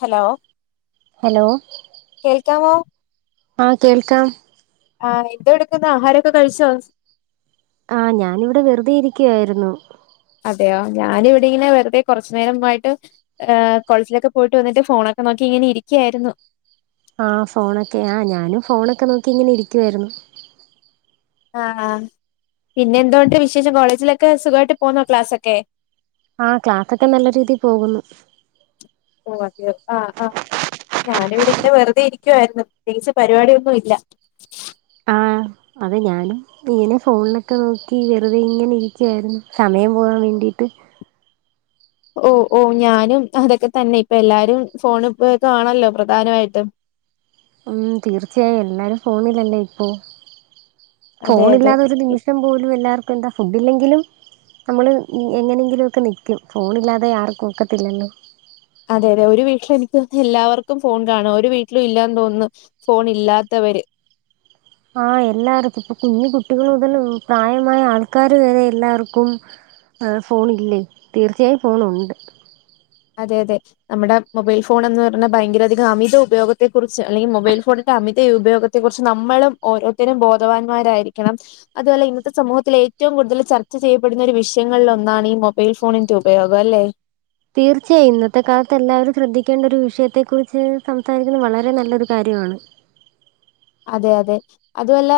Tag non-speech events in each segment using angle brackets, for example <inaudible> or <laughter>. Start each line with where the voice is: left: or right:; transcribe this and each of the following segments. left: Hello
right: hello
left: കേൾക്കാവോ.
right: ആഹ് കേൾക്കാം.
left: ആഹ് എന്തോ എടുക്കുന്ന് ആഹാരൊക്കെ കഴിച്ചോ?
right: ആഹ് ഞാാനിവിടെ വെറുതെ ഇരിക്കയായിരുന്നു.
left: അതെയോ ഞാനിവിടെ ഇങ്ങനെ വെറുതെ കുറച്ചു നേരംമായിട്ട്. കോളേജിലൊക്കെ പോയിട്ട് വന്നിട്ട് ഫോണൊക്കെ നോക്കി ഇങ്ങനെ ഇരിക്കയായിരുന്നു.
right: ആഹ് ഫോണൊക്കെ ആ്ഹ് ഞാനും ഫോണൊക്കെ നോക്കി ഇങ്ങനെ ഇരിക്കുവായിരുന്നു.
left: ആഹ് ആഹ് പിന്നെ എന്തൊണ്ട് വിശേഷം കോളേജിലൊക്കെ സുഗായിട്ട് പോന്നോ ക്ലാസ്സൊക്കെ?
right: ആഹ് ക്ലാസ്സൊക്കെ നല്ല രീതിൽ പോകുന്നു.
left: ഓ അതെയോ ആഹ് ആഹ് ഞാനിവിടെ ഇങ്ങനെ വെറുതെ ഇരിക്കുവാരുന്നു പ്രത്യേകിച്ച് പരിപാടിയൊന്നും ഇല്ല.
right: ആഹ് അത് ഞാനും ഇങ്ങനെ ഫോണിലൊക്കെ നോക്കി വെറുതെ ഇങ്ങനെ ഇരിക്കുവാരുന്നു. സമയം പോവാൻ വേണ്ടിട്ട്
left: ഓഹ് ഓഹ് ഞാനും അതൊക്കെ തന്നെ ഇപ്പ എല്ലാരും ഫോണ് ഉപയോഗം ആണല്ലോ പ്രധാനവായിട്ടും.
right: ഉം തീർച്ചയായും എല്ലാരും ഫോണില്ലല്ലേ ഇപ്പോ
left: അതെ അതെ
right: ഫോണില്ലാതൊരു നിമി ഷം പോലും എല്ലാർക്കും എന്താ ഫുഡ്ഡില്ലെങ്കിലും നമ്മള് എങ്ങനെയെങ്കിലൊക്കെ നിക്കും. ഫോണില്ലാതെ ആർക്കും ഒക്കത്തില്ലല്ലോ.
left: അതെ അതെ ഒരു വീട്ടില് എനിക്ക് തോന്നുന്നു എല്ലാവർക്കും ഫോൺ കാണും. ഒരു വീട്ടിലും ഇല്ലാന്ന് തോൻന്ന് ഫോണില്ലാത്തവര്.
right: ആഹ് എല്ലായെടത്തും ഇപ്പോ കുഞ്ഞു കുട്ടികൾ മുതലും പ്രായമായ ആൾക്കാര് വരെ എല്ലാർക്കും ആഹ് ഫോണില്ലേ തീർച്ചയായും ഫോണോണ്ട്.
left: അതെ അതെ നമ്മടെ മൊബൈൽ ഫോണെന്ന് എന്ന് പറഞ്ഞാ ഭയങ്കരധികം അമിത ഉപയോഗത്തെക്കുറിച്ച് അല്ലെങ്കി മൊബൈൽ ഫോണിന്റെ അമിത ഉപയോഗ ത്തെ കുറിച്ച് നമ്മളും ഓരോരുത്തരും ബോധവാൻമ്മാരായിരിക്കണം അതുപോലെ ഇന്നത്തെ സമൂഹത്തിൽ ഏറ്റവും കൂടുതല് ചർച്ച ചെയ്യപ്പെടുന്ന ഒരു വിഷയങ്ങളിൽ ഒന്നാണ് ഈ മൊബൈൽ ഫോണിന്റെ ഉപയോഗം അല്ലേ?
right: തീർച്ചേയായും ഇന്നത്തെ കാലത്ത് എല്ലാവരും ശ്രദ്ധിക്കേണ്ട ഒരു വിഷയത്തെ കുറിച്ച് സംസാരിക്കുന്നത് വളരെ നല്ലൊരു കാര്യം ആണ്
left: അതെ അതെ അതുവല്ല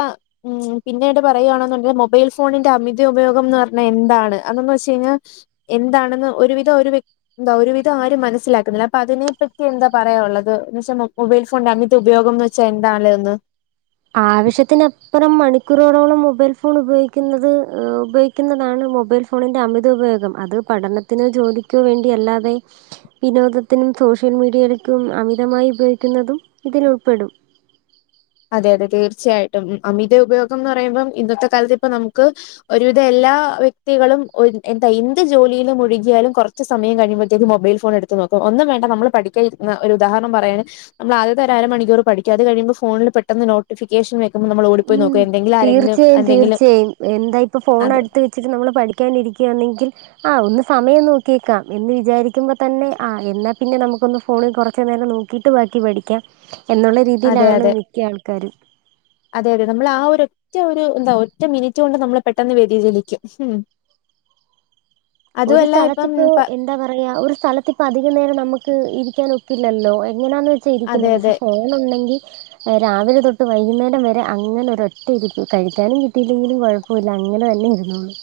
left: ഉം പിന്നെ ഇട് പറയാണെന്നുണ്ടേ മൊബൈൽ ഫോണിന്റെ അമിത ഉപയോഗം എന്ന് പറഞ്ഞ എന്താണ് അന്നന്ന് വെച്ചക്കഴിഞ്ഞാ എന്താണെന്ന് ഒരുവിധം ഒരു വ്യക് എന്താ ഒരു വിധം ആരും മനസിലാക്കുന്നില്ല അപ്പ അതിനെപ്പറ്റി എന്താ പറയാ ഒള്ളത് എന്ന് വെച്ചാ മൊബൈൽ ഫോണിന്റെ അമിത ഉപയോഗം എന്ന് ച്ചാ എന്താലെ ഒന്ന്
right: ആവശ്യത്തിന് അപ്രം മണി ക്കുറോടോളം മൊബൈൽ ഫോണ് ഉപയോഗിക്കുന്നത് ഏഹ് ഉപയോഗിക്കുന്നതാണ് മൊബൈൽ ഫോണിൻ്റെ അമിത ഉപയോഗം അത് പഠന ത്തിനോ ജോലിക്കോ വേണ്ടി അല്ലാതെ വിനോദത്തിനും സോഷ്യൽ മീഡിയക്കും അമിതമായി ഉപയോഗിക്കുന്നതും ഇതില് ഉൾപ്പെടും
left: അതെ അതെ തീർച്ചയായിട്ടും അമിത ഉപയോഗം എന്ന് പറയുമ്പം ഇന്നത്തെ കാലത്ത് ഇപ്പ നമുക്ക് ഒരുവിധം എല്ലാ വ്യക്തികളും ഒര് എന്താ എന്ത് ജോലിലും മുഴുകിയാലും കൊറ ച്ച് സമയം കഴിയുമ്പോത്തേക്ക് മൊബൈൽ ഫോണെടുത്തു നോക്കും ഒന്നും വേണ്ട നമ്മള് പഠിക്കാ ഇരുന്നാ ഒരു ഉദാഹരണം പറയാന് നമ്മള് ആദ്യത്തെ ഒരു അര മണിക്കൂർ പഠിക്കും അത് കഴിയുമ്പോ ഫോണിൽ പെട്ടെന്ന് നോ ട്ടിഫിക്കേഷൻ വെക്കുമ്പോ നമ്മളോ
right: ഉം തീർച്ചയായും തീർച്ചയായും എന്താ ഇപ്പ ഫോൺ
left: അതെ
right: അടുത്ത് വെ ച്ചിട്ട് നമ്മള് പഠിക്കാൻ ഇരിയ്ക്കന്നെങ്കിൽ ആഹ് ഒന്ന് സമയം നോക്കിയേക്കാം എന്ന് വിചാരിക്കുമ്പോ തന്നെ ആഹ് എന്നാ പിന്നെ നമുക്ക് ഒന്ന് ഫോണിൽ കൊറച്ച് നേരം നോ ക്കിട്ട് ബാക്കി പഠിക്കാം എന്നുള്ള
left: അതെ
right: രീതിയിലാണ്
left: അതെ
right: മിക്ക ആൾക്കാരും
left: അതെ അതെ നമ്മള് ആഹ് ഒരു റ്റ ഒരു എന്താ ഒറ്റ മിനിറ്റ് കൊണ്ട് നമ്മള് പെട്ടെന്ന് വേതിചലിക്കും ഉം
right: ഒരു
left: അതുമല്ല ഇപ്പം
right: സ്ഥലത്തിപ്പോ
left: പ
right: എന്താ പറയാ ഒരു സ്ഥലത്തി ഇപ്പോ അധികം നേരം നമക്ക് ഇരിക്കാൻ ഒക്ക് ഇല്ലല്ലോ എങ്ങനാെന്ന് വെച്ചാ
left: അതെ
right: ഇരിക്കുന്നേ
left: അതെ
right: പഷേ ഫോണ് ഒണ്ടങ്കി രാവിലെ തൊട്ട് വൈകുന്നേരം വരെ അങ്ങനെ ഒര് ഒറ്റ ഇരിപ്പ് കഴിക്കാനും കിട്ടില്ലെങ്കിലും കൊഴ പ്പവില്ല അങ്ങനെ തന്നെ ഇരുന്നോളും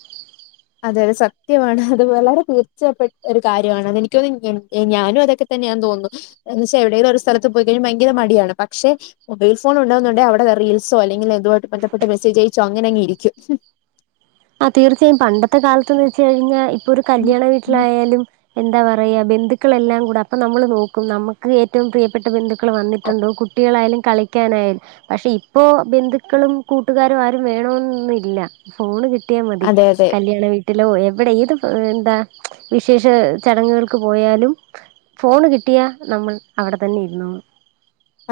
left: അതെ അതെ സത്യവാണ് അത് വളരെ തീർച്ചപ്പെട്ട ഒരു കാര്യം ആണ് അത് എനിക്ക് തോന്ന് ഞാനും അതൊക്കെ തന്നെയാന്ന് തോന്നുന്നു എന്ന് വെച്ചാ എവിടേലും ഒരു സ്ഥലത്ത് പോയി കഴിഞ്ഞ ഭയങ്കര മടിയാണ് പക്ഷേ മൊബൈൽ ഫോൺ ഒണ്ട്ന്ന്ണ്ടേ അവടെ റീൽസോ അല്ലെങ്കിൽ അതുമായിട്ട് ബന്ധപ്പെട്ട മെസ്സജ് അയച്ചോ അങ്ങനെ അങ്ങ് ഇരിക്കും
right: ആഹ് തീർച്ചയായും പണ്ടത്തെ കാലത്തന്ന് വെച്ചക്കഴിഞ്ഞാ ഇപ്പോ ഒരു കല്യാണ വീട്ടിലായാലും എന്താ പറയാ ബന്ധുക്കളെല്ലാം കൂടെ അപ്പോ നമ്മള് നോക്കും നമുക്ക് ഏറ്റവും പ്രിയപ്പെട്ട ബന്ധു മക്കള് വന്നിട്ടോണ്ടോ കുട്ടികളായാലും കളി ക്കനായാലും പഷേ ഇപ്പോ ബന്ധുക്കളും കൂട്ടുകാരും ആരും വേണൊന്നില്ല ഫോൺ കി ട്ടിയാ മതി
left: അതെ അതെ
right: കല്യാണ വീ ട്ടിലോ എവിടെ ഏത് എന്താ വിശേഷ ചടങ്ങുകൾക്ക് പോയാലും ഫോണ് കിട്ടിയാ നമ്മൾ അവിടെ തന്നെ ഇരുന്നോളും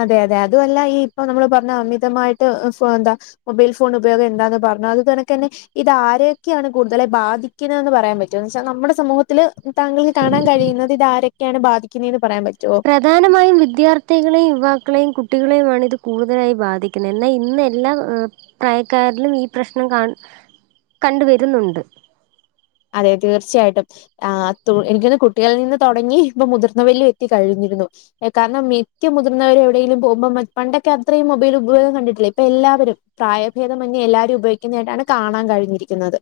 left: അതെ അതെ അതുവല്ല ഈ ഇപ്പൊ നമ്മള് പറഞ്ഞ അമിതമായിട്ട് സോ എന്താ മൊബൈൽ ഫോൺ ഉപയോഗം എന്താന്ന് പറഞ്ഞു അത് തനക്ക് തന്നെ ഇത് ആരേ ഒക്കെ ആണ് കൂടുതലായി ബാധിക്കുന്ന തെന്ന് പറയാൻ പറ്റുമൊ എന്ന് വെച്ചാ നമ്മുടെ സമൂഹത്തില്. താങ്കൾ കാണാൻ കഴിയുന്നത് ഇത് ആരൊക്കെയാണ് ബാധിക്കുന്നതന്ന് പറയാൻ പറ്റുവോ
right: പ്രധാനമായും വിദ്യാർത്ഥികളെയും യുവാക്കളെയും കുട്ടികളെയുമാണ് ഇത് കൂടുതലായി ബാധിക്കുന്നത് എന്നാൽ ഇന്ന് എല്ലാം പ്രായക്കാരിലും ഈ പ്രശ്നം ക കണ്ടു വരുന്നുണ്ട്
left: അതെ തീർച്ചയായിട്ടും ആ തു എനിക്ക് തോന്നുന്നു കുട്ടികളിൽ നിന്ന് തുടങ്ങി ഇപ്പൊ മുതിർന്ന വരിലും എത്തി കഴിഞ്ഞ് ഇരിന്നു കാരണം മിക്ക മുതിർന്നവരും എവിടെയങ്കും പോുമ്പോ പണ്ടൊക്കെ അത്രയും മൊബൈൽ ഉപയോഗം കണ്ടിട്ടില്ല ഇപ്പ എല്ലാവരും പ്രായഭേദമന്യ എല്ലാവാരും ഉപയോഗിക്കുന്നത് ആയിട്ടാണ് കാണാൻ കഴിഞ്ഞ് ഇരിക്കുന്നത്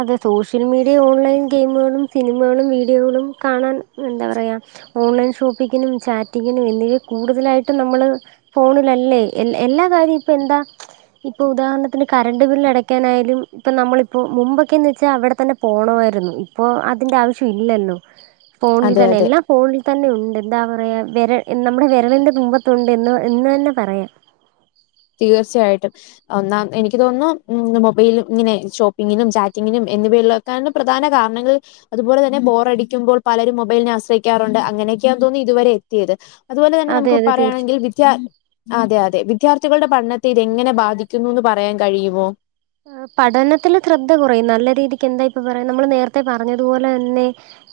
right: അതെ സോഷ്യൽ മീഡിയ ഓൺലൈൻ ഗെയിമുകളും സിനിമകളും വീഡിയോകളും കാണാൻ എന്താ പറയയാ ഓൺലൈൻ ഷോപ്പിക്കിനും ചാറ്റിങ്ങിനും എന്നിവ കൂടുതലായിട്ടും നമ്മള് ഫോണിലല്ലേ എ എല്ലാ കാര്യം ഇപ്പ എന്താ ഇപ്പൊ ഉദാഹരണത്തിന് കറണ്ട് ബില്ല് അടക്കാനായാലും ഇപ്പൊ നമ്മളിപ്പോ മുമ്പൊക്കെന്ന് വെച്ചാ അവടെ തന്നെ പോണോയിരുന്നു ഇപ്പോ അതിന്റെ ആവശ്യം ഇല്ലല്ലോ ഫോണിൽ
left: അതെ
right: തന്നെ
left: അതെ
right: എല്ലാം ഫോണിൽ തന്നെ ഉണ്ട് എന്താ പറയ വെര എന്നനമ്മുടെ വെരലിൻ്റെ തുമ്പത്തുണ്ട് എന്ന് എന്ന് തന്നെ പറയാം
left: തീർച്ചയായിട്ടും ഓ ന്നാ എനിക്ക് തോന്നുന്നു മൊബൈല് ഇങ്ങനെ ഷോപ്പിങ്ങിനും ചാറ്റിങ്ങിനും എന്നിവയുള്ള കാരണം പ്രധാന കാരണങ്ങൾ അതുപോലെ തന്നെ ബോറടിക്കുമ്പോൾ പലരും മൊബൈലിനെ ആശ്രയിക്കാറുണ്ട് അങ്ങനേക്ക്യ തോന്നുന്നു ഇതുവരെ ത് അതുപോലെ തന്നെ
right: അതെ
left: നമുക്ക്
right: അതെ തീർച്ച
left: പറയയാണെങ്കിൽ വിദ്യ അതെ അതെ വിദ്യാർ ത്ഥികളുടെ പഠത്തെ ഇതെങ്ങനെ ബാധിക്കുന്നു ന്ന് പറയാൻ കഴിയുമോ
right: പഠനത്തില് ശ്രദ്ധ കുറയും നല്ല രീതിക്ക് എന്താ ഇപ്പൊ പറയാ നമ്മള് നേരത്തെ പറഞ്ഞതുപോലെ തന്നെ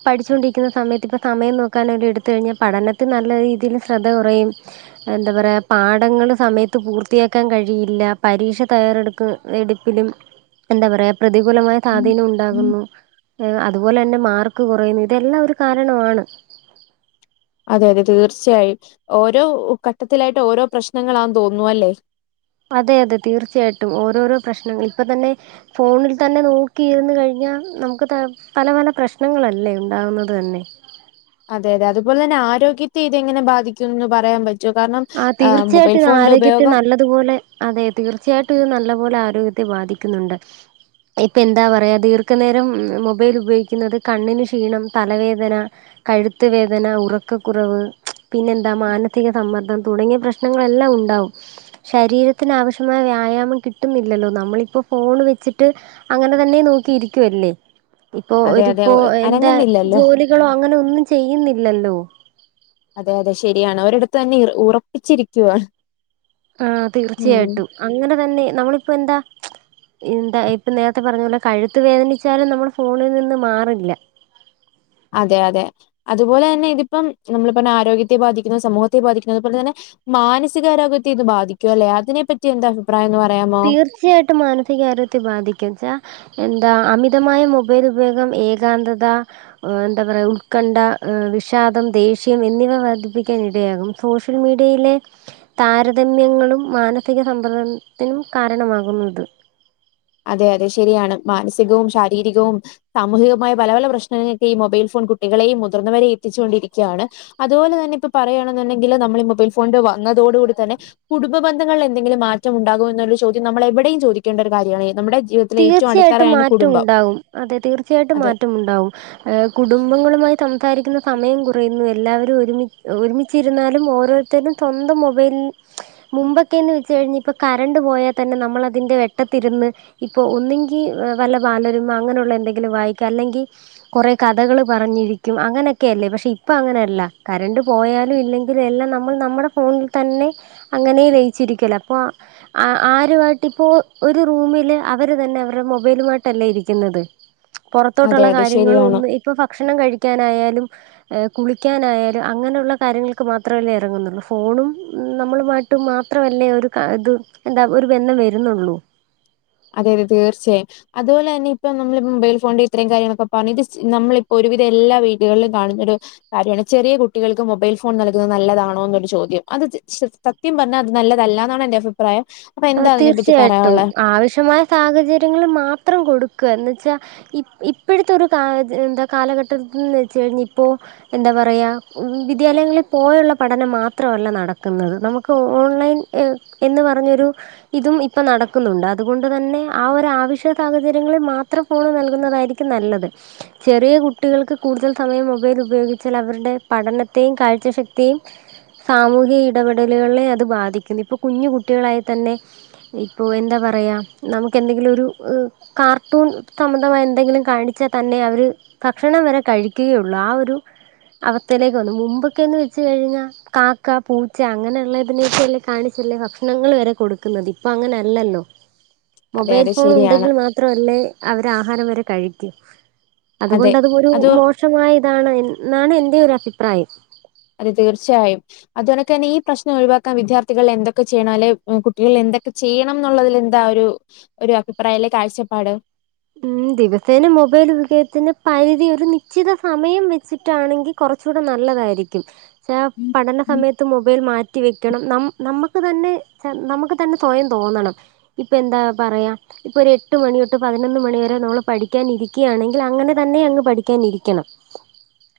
right: പഠിച്ചുകൊണ്ടിരിക്കുന്ന സമയത്ത് ഇപ്പം സമയം നോക്കാനൊക്കെ എടുത്തു കഴിഞ്ഞാ പഠനത്തിൽ നല്ല രീതിയിൽ ശ്രദ്ധ കുറയും എന്താ പറയാ പാഠങ്ങള് സമയത്ത് പൂർത്തിയാക്കാൻ കഴിയില്ല പരീക്ഷ തയ്യാറെടുക്ക വെടിപ്പിലും എന്താ പറയാ പ്രതികൂലമായ സാതീനം ഉണ്ടാകുന്നു ഏ അതുപോലെന്നെ മാർക്ക് കുറയുന്നു ഇതെല്ലാം ഒരു കാരണമാണ്
left: അതെ അതെ തീർച്ചയായും ഓരോ ഘട്ടത്തിലായിട്ട് ഓരോ പ്രശ്നങ്ങളാന്ന് തോന്നുന്നു അല്ലേ
right: അതെ അതെ തീർച്ചയായിട്ടും ഓരോരോ പ്രശ്നങ്ങൾ ഇപ്പ തന്നെ ഫോണിൽ തന്നെ നോക്കിയിരുന്ന് കഴിഞ്ഞാ നമുക്ക് ത പല പല പ്രശ്നങ്ങളല്ലേ ഉണ്ടാവുന്നത് ന്നെ
left: അതെ അതെ അതുപോൽതന്നെ ആരോഗ്യത്തെ ഇത് എങ്ങനെ ബാധിക്കും ന്ന് പറയാൻ പ റ്റൊ കാരണം മൊബൈൽ ഫോണിന്റെ ഉപയോഗം
right: തുപോലെ അതെ തീർച്ചയായിട്ടും ഇത് നല്ല പോലെ ആരോഗ്യത്തെ ബാധിക്കുന്നുണ്ട് ഇപ്പെന്താ പറയ ദീർഘനേരം മൊബൈൽ ഉപയോഗിക്കുന്നത് കണ്ണിന് ക്ഷീണം തലവേദന കഴുത്ത് വേദന ഉറക്കക്കുറവ് പിന്നെന്താ മാനസിക സമ്മർ ദ്ദം തുടങ്ങിയ പ്രശ്നങ്ങളെല്ലാം ഉണ്ടാവും ശരീരത്തിനാവശ്യമായ വ്യായാമം കിട്ടുന്നില്ലല്ലോ നമ്മളിപ്പോ ഫോൺ വെച്ചിട്ട് അങ്ങനെ തന്നെ നോക്കിയിരിക്കുവല്ലേ ഇപ്പൊ
left: അതെ അതെ
right: ഒരുപ്പോ
left: ഒ-
right: എന്താ
left: അനങ്ങുന്നില്ലല്ലോ
right: ജോലികളോ അങ്ങനെ ഒന്നും ചെയ്യുന്നില്ലല്ലോ
left: അതെ അതെ ശരിയാണ് ഒരിടത്തന്നെ ഇ ഉറപ്പിച്ചിരിക്കുവാണ്
right: ആ
left: ഉം
right: തീർച്ചയായിട്ടും അങ്ങനെ തന്നെ നമ്മളിപ്പോ എന്താ എന്താ ഇപ്പം നേരത്തെ പറഞ്ഞ പോലെ കഴുത്ത് വേദനിച്ചാലും നമ്മള് ഫോണിൽ നിന്ന് മാറില്ല
left: അതെ അതെ അതുപോലെന്നെ ഇതിപ്പം നമ്മളീ പറഞ്ഞ ആരോഗ്യത്തെ ബാധിക്കുന്നു സമൂഹത്തെ ബാധിക്കുന്നു അതുപോലെ തന്നെ മാനസികാരോഗ്യത്തെ ഇത് ബാധിക്കും അല്ലെ അതിനെപ്പറ്റി എന്ത അഭിപ്രായം എന്ന് പറ
right: തീർച്ചയായിട്ടും മാനസികാരോഗ്യത്തെ ബാധിക്കും ച്ചാ എന്താ അമിതമായ മൊബൈൽ ഉപയോഗം ഏകാന്തത എന്താ പറയാ ഉത്കണ്ഠ വിഷാദം ദേഷ്യം എന്നിവ വർദ്ധിപ്പിക്കാനിടയാകും സോഷ്യൽ മീഡിയയിലെ താരതമ്യങ്ങളും മാനസിക സമ്പർദ ത്തിനും കാരണമാകുന്നുത്
left: അതെ അതെ ശരിയാണ് മാനസികവും ശാരീരികവും സാമൂഹികമായ പല പല പ്രശ്നങ്ങക്കെ ഈ മൊബൈൽ ഫോൺ കുട്ടികളെയും മുതിർന്നവരെ എത്തിച്ചുകൊണ്ടിരിക്യാണ് അതുപോലെ തന്നെ ഇപ്പപറയയാണെന്നുണ്ടെങ്കില് നമ്മള് ഈ മൊബൈൽ ഫോന്റെ വന്നതോടുകൂടി തന്നെ കുടുംബന്ധങ്ങളിലെന്തെങ്കിലും മാറ്റം ഉണ്ടാകോ എന്നുള്ള ചോദ്യം നമ്മൾ എവിടെയും ചോദിക്കേണ്ട ഒരു കാര്യാണ് ഏ നമ്മുടെ ജീവിതത്തിലെ ഏറ്റവും
right: തീർച്ചയായിട്ടും
left: അടിത്തറയാണ്
right: മാറ്റം
left: കുടുംബം.
right: ഉണ്ടാവും അതെ തീർച്ചയായിട്ടും
left: അതെ
right: മാറ്റമുണ്ടാവും ഏ കുടുംബങ്ങളുമായി സംസാരിക്കുന്ന സമയം കുറയുന്നു എല്ലാവരും ഒരുമി ഒരുമിച്ചിരുന്നാലും ഓരോര് ത്തരും സ്വന്തം മൊബൈൽ മുമ്പൊക്കെന്ന് വെച്ച കഴിഞ് ഇപ്പൊ കരണ്ട് പോയാ തന്നെ നമ്മൾ അതിന്റെ വെട്ടത്തിരുന്ന് ഇപ്പോ ഒന്നെങ്കി വല്ല ബാലരമ അങ്ങനെയുള്ള എന്തെങ്കിലും വായിക്ക അല്ലെങ്കി കൊറേ കഥകള് പറഞ്ഞിരിക്കും അങ്ങനെക്കെയല്ലേ പക്ഷെ ഇപ്പൊ അങ്ങനെയല്ല കരണ്ട് പോയാലും ഇല്ലെ ഇതെല്ലാം നമ്മൾ നമ്മുടെ ഫോണിൽ തന്നെ അങ്ങനെ ലയിച്ചിരിക്കല അപ്പൊ ആ ആരുമായിട്ട് ഇപ്പോ ഒരു റൂമില് അവര് തന്നെ അവർട മൊബൈലുമായിട്ടല്ലേ ഇരിക്കുന്നത്
left: അതെ
right: പൊറത്തോട്ടൊള്ള
left: അതെ
right: കാര്യങ്ങളു
left: ശരിയാണ്.
right: ഒന്ന് എ ഇപ്പൊ ഭക്ഷണം കഴിക്ക്യാനായാലും ഏഹ് കുളിക്കാനായാലും അങ്ങനുള്ള കാര്യങ്ങൾക്ക് മാത്രവല്ലേ എറങ്ങുന്നുള്ളൂ ഫോണും നമ്മളുമായിട്ട് ട്ട് മാത്രവല്ലേ ഒരു കാ ഇത് എന്താ ഒരു ബന്ധം വരുന്നൊള്ളൂ
left: അതെ അതെ തീർച്ചയായും അതുപോലെ അന്നെ ഇപ്പം നമ്മള് മൊബൈൽ ഫോണിൻ്റിത്രേം കാര്യങ്ങളൊക്കെ പറഞ്ഞിതിസ് നമ്മളിപ്പൊരുവിധെല്ലാ വീടുകളിലും കാണുന്നൊരു കാര്യാണ് ചെറിയ കുട്ടികൾക്ക് മൊബൈൽ ഫോൺ നല്കുന്നത് നല്ലതാണോന്നൊരു ചോദ്യം അത് ചെ ശെദ് സത് സത്യം പറഞ്ഞാ അത് നല്ലതല്ലാന്നാണെൻ്റെ അഭിപ്രായം അപ്പൊ
right: ആഹ്
left: എന്താ അതിനെപ്പറ്റി
right: തീർച്ചയായിട്ടും
left: പറയാനുള്ളെ?
right: ആവശ്യമായ സാഹചര്യങ്ങളില് മാത്രം കൊടുക്ക എന്ന്വെച്ചാ ഇപ്പ് ഇപ്പഴത്തെ ഒരു കാ ത് എന്താ കാലഘട്ടത്തിന്ന് വെച്ച് കഴിഞ്ഞ ഇപ്പോ എന്താ പറയാ ഉം വിദ്യാലയങ്ങളി പോയൊള്ള പഠനം മാത്രവല്ല നടക്ക്ന്നത് നമ്മുക് ക്കോൺലൈൻ എ എന്ന് പറഞ്ഞൊരു ഇതും ഇപ്പ നടക്കുന്നുണ്ട് അതുകൊണ്ട് തന്നെ ആ ഒരാവശ്യ സാഹചര്യങ്ങളി മാത്രം ഫോണ് നൽകുന്നതായിരിക്കും നല്ലത് ചെറിയ കുട്ടികൾക്ക് കൂടുതൽ സമയം മൊബൈലുപയോഗിച്ചാലവരുടെ പഠനത്തെയും കാഴ്ചശക്തിയെയും സാമൂഹി ഇടപെടലുകളെയത് ബാധിക്കുന്നിപ്പൊ കുഞ്ഞു കുട്ടികളായാ തന്നെ ഇപ്പോ എന്താ പറയാ നമുക്കെന്തെങ്കിലു ഒരു അ കാർട്ടൂൺ സംബന്ധമായ എന്തെങ്കിലും കാണിച്ചാ തന്നെ അവര് ഭക്ഷണം വരെ കഴിക്കുകയുള്ളൂ ആ ഒരു അവസ്ഥയിലേക്ക് വന്ന് മുമ്പൊക്കേന്ന് വെച്ച് കഴിഞ്ഞാ കാക്ക പൂച്ച അങ്ങനെയൊള്ള ഇതിനെയൊക്കെയല്ലേ കാണിച്ചല്ലേ ഭക്ഷണങ്ങള് വരെ കൊടുക്കുന്നതിപ്പ അങ്ങനെയല്ലല്ലോ
left: അതെ
right: മൊബൈൽ
left: അതെ ശരിയാണ്.
right: ഫോണുണ്ടെങ്കിൽ മാത് ത്രവല്ലേ അവരാഹാരം വരെ കഴിക്കൂ
left: അതെ
right: അതുകൊണ്ടത് ഒരു
left: അത്
right: മോശ് ശമായതാണ് എന്ന് ന്നാണ് എൻ്റെ ഒരു അഭിപ്രായം
left: അതെ തീർച്ചയായും അത് കണക്കതന്നെ ഈ പ്രശ്നം ഒഴിവാക്കാൻ വിദ്യാർത്ഥികളെന്തൊക്കെ ചെയ്യണവല്ലേ ഉം കുട്ടികളെന്തക്ക ച് ചെയ്യണംന്നൊള്ളതിലെന്താ ഒരു ഒരു അഭിപ്രായല്ലേ കാഴ്ചപ്പാട്
right: ഉം ദിവസേന മൊബൈല് യൂസെയ്യത്തിന് പരിധി ഒരു നിശ്ചിത സമയം വെച്ചിട്ടാണെങ്കി കൊറച്ചൂടെ നല്ലതായിരിക്കും ചാ പഠന സമയത്ത് മൊബൈൽ മാറ്റ് റ്റി വെക്കണം നം നമ്മക്ക് തന്നെ ചെ നമ്മക്ക് തന്നെ സ്വയം തോന്നണം ഇപ്പയെന്താ പറയാ ഇപ്പൊ ഒര് എട്ട് മണി തൊട്ട് പതിന് നൊന്ന് മണി വരെ നമ്മള് പഠിക്കാനിരിക്കിയാണെങ്കിലങ്ങനെ തന്നെയങ്ങ് പഠിക്കാനിരിക്കണം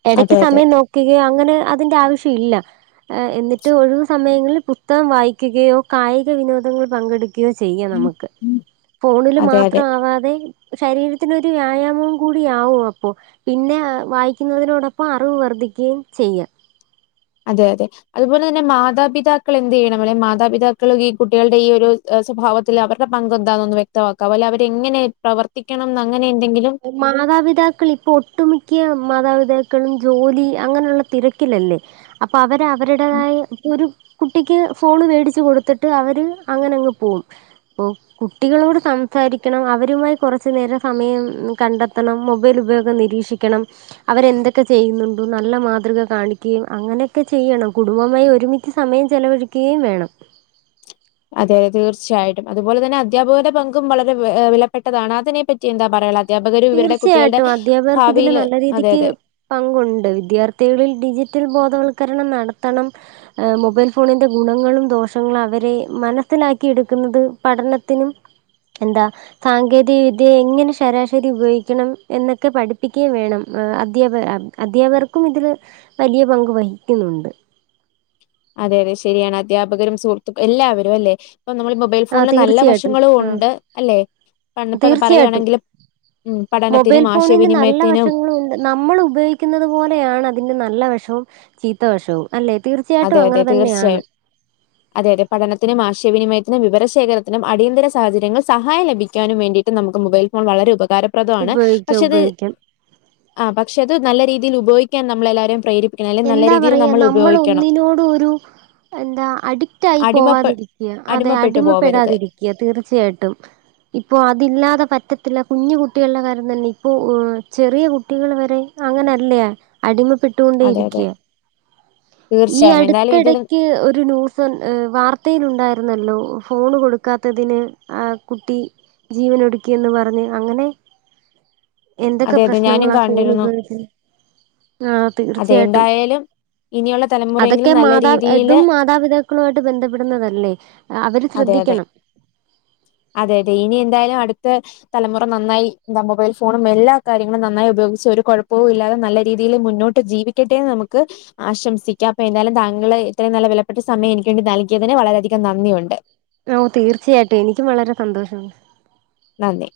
right: എടയ്ക്ക്
left: അതെ അതെ.
right: സമയം നോക്കികയോ അങ്ങനെ അതിന്റെ ആവിശ്യ ഇല്ല ആഹ് എന്നിട്ട് ഒഴിവു സമയങ്ങളിൽ പുസ്തകം വായിക്കുകയോ കായിക വിനോദങ്ങൾ പങ്കെടുക്ക് ക്കിയോ ചെയ്യാ നമ്മക്ക് ഫോണില്
left: അതെ
right: മാത്ര
left: അതെ.
right: ആവാത് തെ ശരീരത്തിനൊരു വ്യായാമവും കൂടിയാവു അപ്പോ പിന്നെ അഹ് വായിക്കുന്നതിനോടൊപ്പ അറിവ് വർദ്ധിക്കുകയും ചെയ്യ
left: അതെ അതെ അതുപോലെ തന്നെ മാതാപിതാക്കളെന്തെയ്യണം അപോലെ മാതാപിതാക്കള് ഈ കുട്ടികൾടെ ഈ ഒരു അഹ് സ്വഭാവത്തില് അവർടെ പങ്കെന്താന്നൊന്ന് വ്യക്തവാക്കാവോ? അല്ലേ അവരെങ്ങനെ പ്രവർത്തിക്കണം ന്നങ്ങനെയെന്തെങ്കിലും?
right: മാതാപിതാക്കളിപ്പോ ഒട്ടു മിക്ക്യ മാതാപിതാക്കളും ജോലി അങ്ങനുള്ള തിരക്കിലല്ലേ? അപ്പവര്
left: ഉം
right: അവര്ടേതായ ഒരു കുട്ടിക്ക് ഫോണ് വേടിച്ച് കൊടുത്തിട്ട് അവര് അങ്ങനങ്ങ് പോവും ഓഹ് കുട്ടികളോട് സംസാരിക്കണം. അവരുമായി കൊറച്ച് നേരം സമയം ഉം കണ്ടെത്തണം. മൊബൈലുപയോഗം നിരീക്ഷിക്കണം. അവരെന്തൊക്കെ ചെയ്യുന്നുണ്ടു നല്ല മാതൃക കാണിക്കുകയും അങ്ങനെയൊക്കെ ചെയ്യണം കുടുംബമായി ഒരുമി ച്ച് സമയം ചെലവഴിക്കുകയും വേണം
left: അതേ തീർച്ചയായിട്ടും. അതുപോലെ തന്നെ അധ്യാപകര്ടെ പങ്കും വളരെ വെ ആഹ് വിലപ്പെട്ടതാണ്. അതിനെപ്പറ്റിയെന്താ പറയാള്ള
right: തീർച്ചയായിട്ടും. അദ്ധ്യാപകർക്കിതില് നല്ല
left: അതെ
right: രീതിക്ക്
left: അതെ.
right: പങ്കുണ്ട്. വിദ്യാർത്ഥികളിൽ ഡിജിറ്റൽ ബോധവൽക്കരണം നടത്തണം. ആഹ് മൊബൈൽ ഫോണിന്റെ ഗുണങ്ങളും ദോഷങ്ങളും അവരെ മനസ്സിലാക്കിയെടുക്കുന്നത് പഠനത്തിനും എന്താ സാങ്കേതിക വിദ്യയെങ്ങനെ ശരാശ് ശരി ഉപയോഗിക്കണം എന്നൊക്കെ പഠിപ്പിക്കുകയും വേണം. ആഹ് അധ്യാപ അധ്യാപകർക്കും ഇതില് വലിയ പങ്ക് വഹിക്കുന്നുണ്ട്.
left: അതെയതെ ശര്യാണ്. അധ്യാപകരും സുഹൃത്തുക്ക എല്ലാവരും അല്ലേ? ഇപ്പ നമ്മളിപ്പോ മൊബൈൽ
right: ആ
left: ഫോണില് നല്ല
right: തീർച്ചയായിട്ടും
left: വശങ്ങളും
right: ആ
left: ഒണ്ട്. അല്ലേ? പണ് ഇപ്പ അത്
right: തീർച്ചയായിട്ടും
left: പറയാണെങ്കില് ഉം പഠനത്തിനും ആശയവിനിമയത്തിനും
right: നമ്മളുപയോഗിക്കുന്നത് പോലെയാണതിൻ്റെ നല്ല വഷവും ചീത്തവശവും അല്ലേ? തീർച്ചയായിട്ടും
left: അതെ
right: അങ്ങന
left: അതെ
right: തന്നെയാണ്.
left: <unintelligible> അതെ അതെ. പഠനത്തിനും ആശയവിനിമയത്തിനും വിവരശേഖരത്തിനും അടിയന്തര സാഹചര്യങ്ങൾ സഹായം ലഭിക്കാനും വേണ്ടിയിട്ട് നമുക്ക് മൊബൈൽ ഫോൺ വളരെ ഉപകാരപ്രദവാണ്.
right: ഉപയോഗിക്കാം
left: പക്ഷേ അത്
right: ഉപയോഗിക്കാം
left: ആഹ് പക്ഷേ അത് നല്ല രീതിയിൽ ഉപയോഗ്ക്കാൻ നമ്മൾ എല്ലാരേയും പ്രേരി-
right: എന്താ പറയാ നമ്മൾ ഒന്നിനോടും ഒരു എന്താ അഡിക് ക്റ്റായി
left: അടിമപ്പെ
right: പോവാതിരിക്കാ. അതെ
left: അടിമപ്പെട്ടു പോവരുത്.
right: അടിമപ്പെടാതിരിക്കാ. തീർച്ചയായിട്ടും ഇപ്പോ അതില്ലാതെ പറ്റത്തില്ല. കുഞ്ഞു കുട്ടികളുടെ കാര്യം തന്നെ. ഇപ്പോ ചെറിയ കുട്ടികൾ വരെ അങ്ങനല്ലേ അടിമപ്പെട്
left: അതെയതെ
right: ഈ അടുത്തിടയ്ക്ക് ഒരു ന്യൂ സ് വാർത്തയിലുണ്ടായിരുന്നല്ലോ ഫോണ് കൊടുക്കാത്തതിന് കുട്ടി ജീവനൊടുക്കിയെന്ന് പറഞ്ഞ് അങ്ങനെ
left: <unintelligible>
right: എന്തൊക്കെ
left: അതെയതെ ഞാനും
right: പ്രശ്നങ്ങളാ ഫോൺ
left: കണ്ടിരുന്നു.
right: ഉപയോഗിച്ച് ആ
left: അതെ
right: തീർച്ചയായിട്ടും
left: എന്തായാലും ഇനിയുള്ള തലമു-
right: അതൊക്കെ മാതാ അതും മാതാപിതാക്കളുമായിട്ട് ബന്ധപ്പെടുന്നതല്ലേ? ആഹ് അവര് ശ്രദ്ധിക്കണം
left: അതെയതെ ഇനി എന്തായാലും അടുത്ത തലമുറ നന്നായി എന്താ? മൊബൈൽ ഫോൺ എല്ലാ കാര്യങ്ങളും നന്നായി ഉപയോഗിച്ച് ഒരു കൊഴപ്പവും ഇല്ലാതെ നല്ല രീതിയില് മുന്നോട്ട് ജീവിക്കട്ടേന്ന് നമുക്ക് ആശംസിക്കാം. അപ്പ എന്തായാലും താങ്കൾ ഇത്രയും നല്ല വിലപ്പെട്ട സമയം എനിക്ക് വേണ്ടി നൽകിയതിന് വളരെയധികം നന്ദിയൊണ്ട്.
right: ഓഹ് തീർച്ചയായിട്ടും. എനിക്കും വളരെ സന്തോഷമുണ്ട്.
left: നന്ദി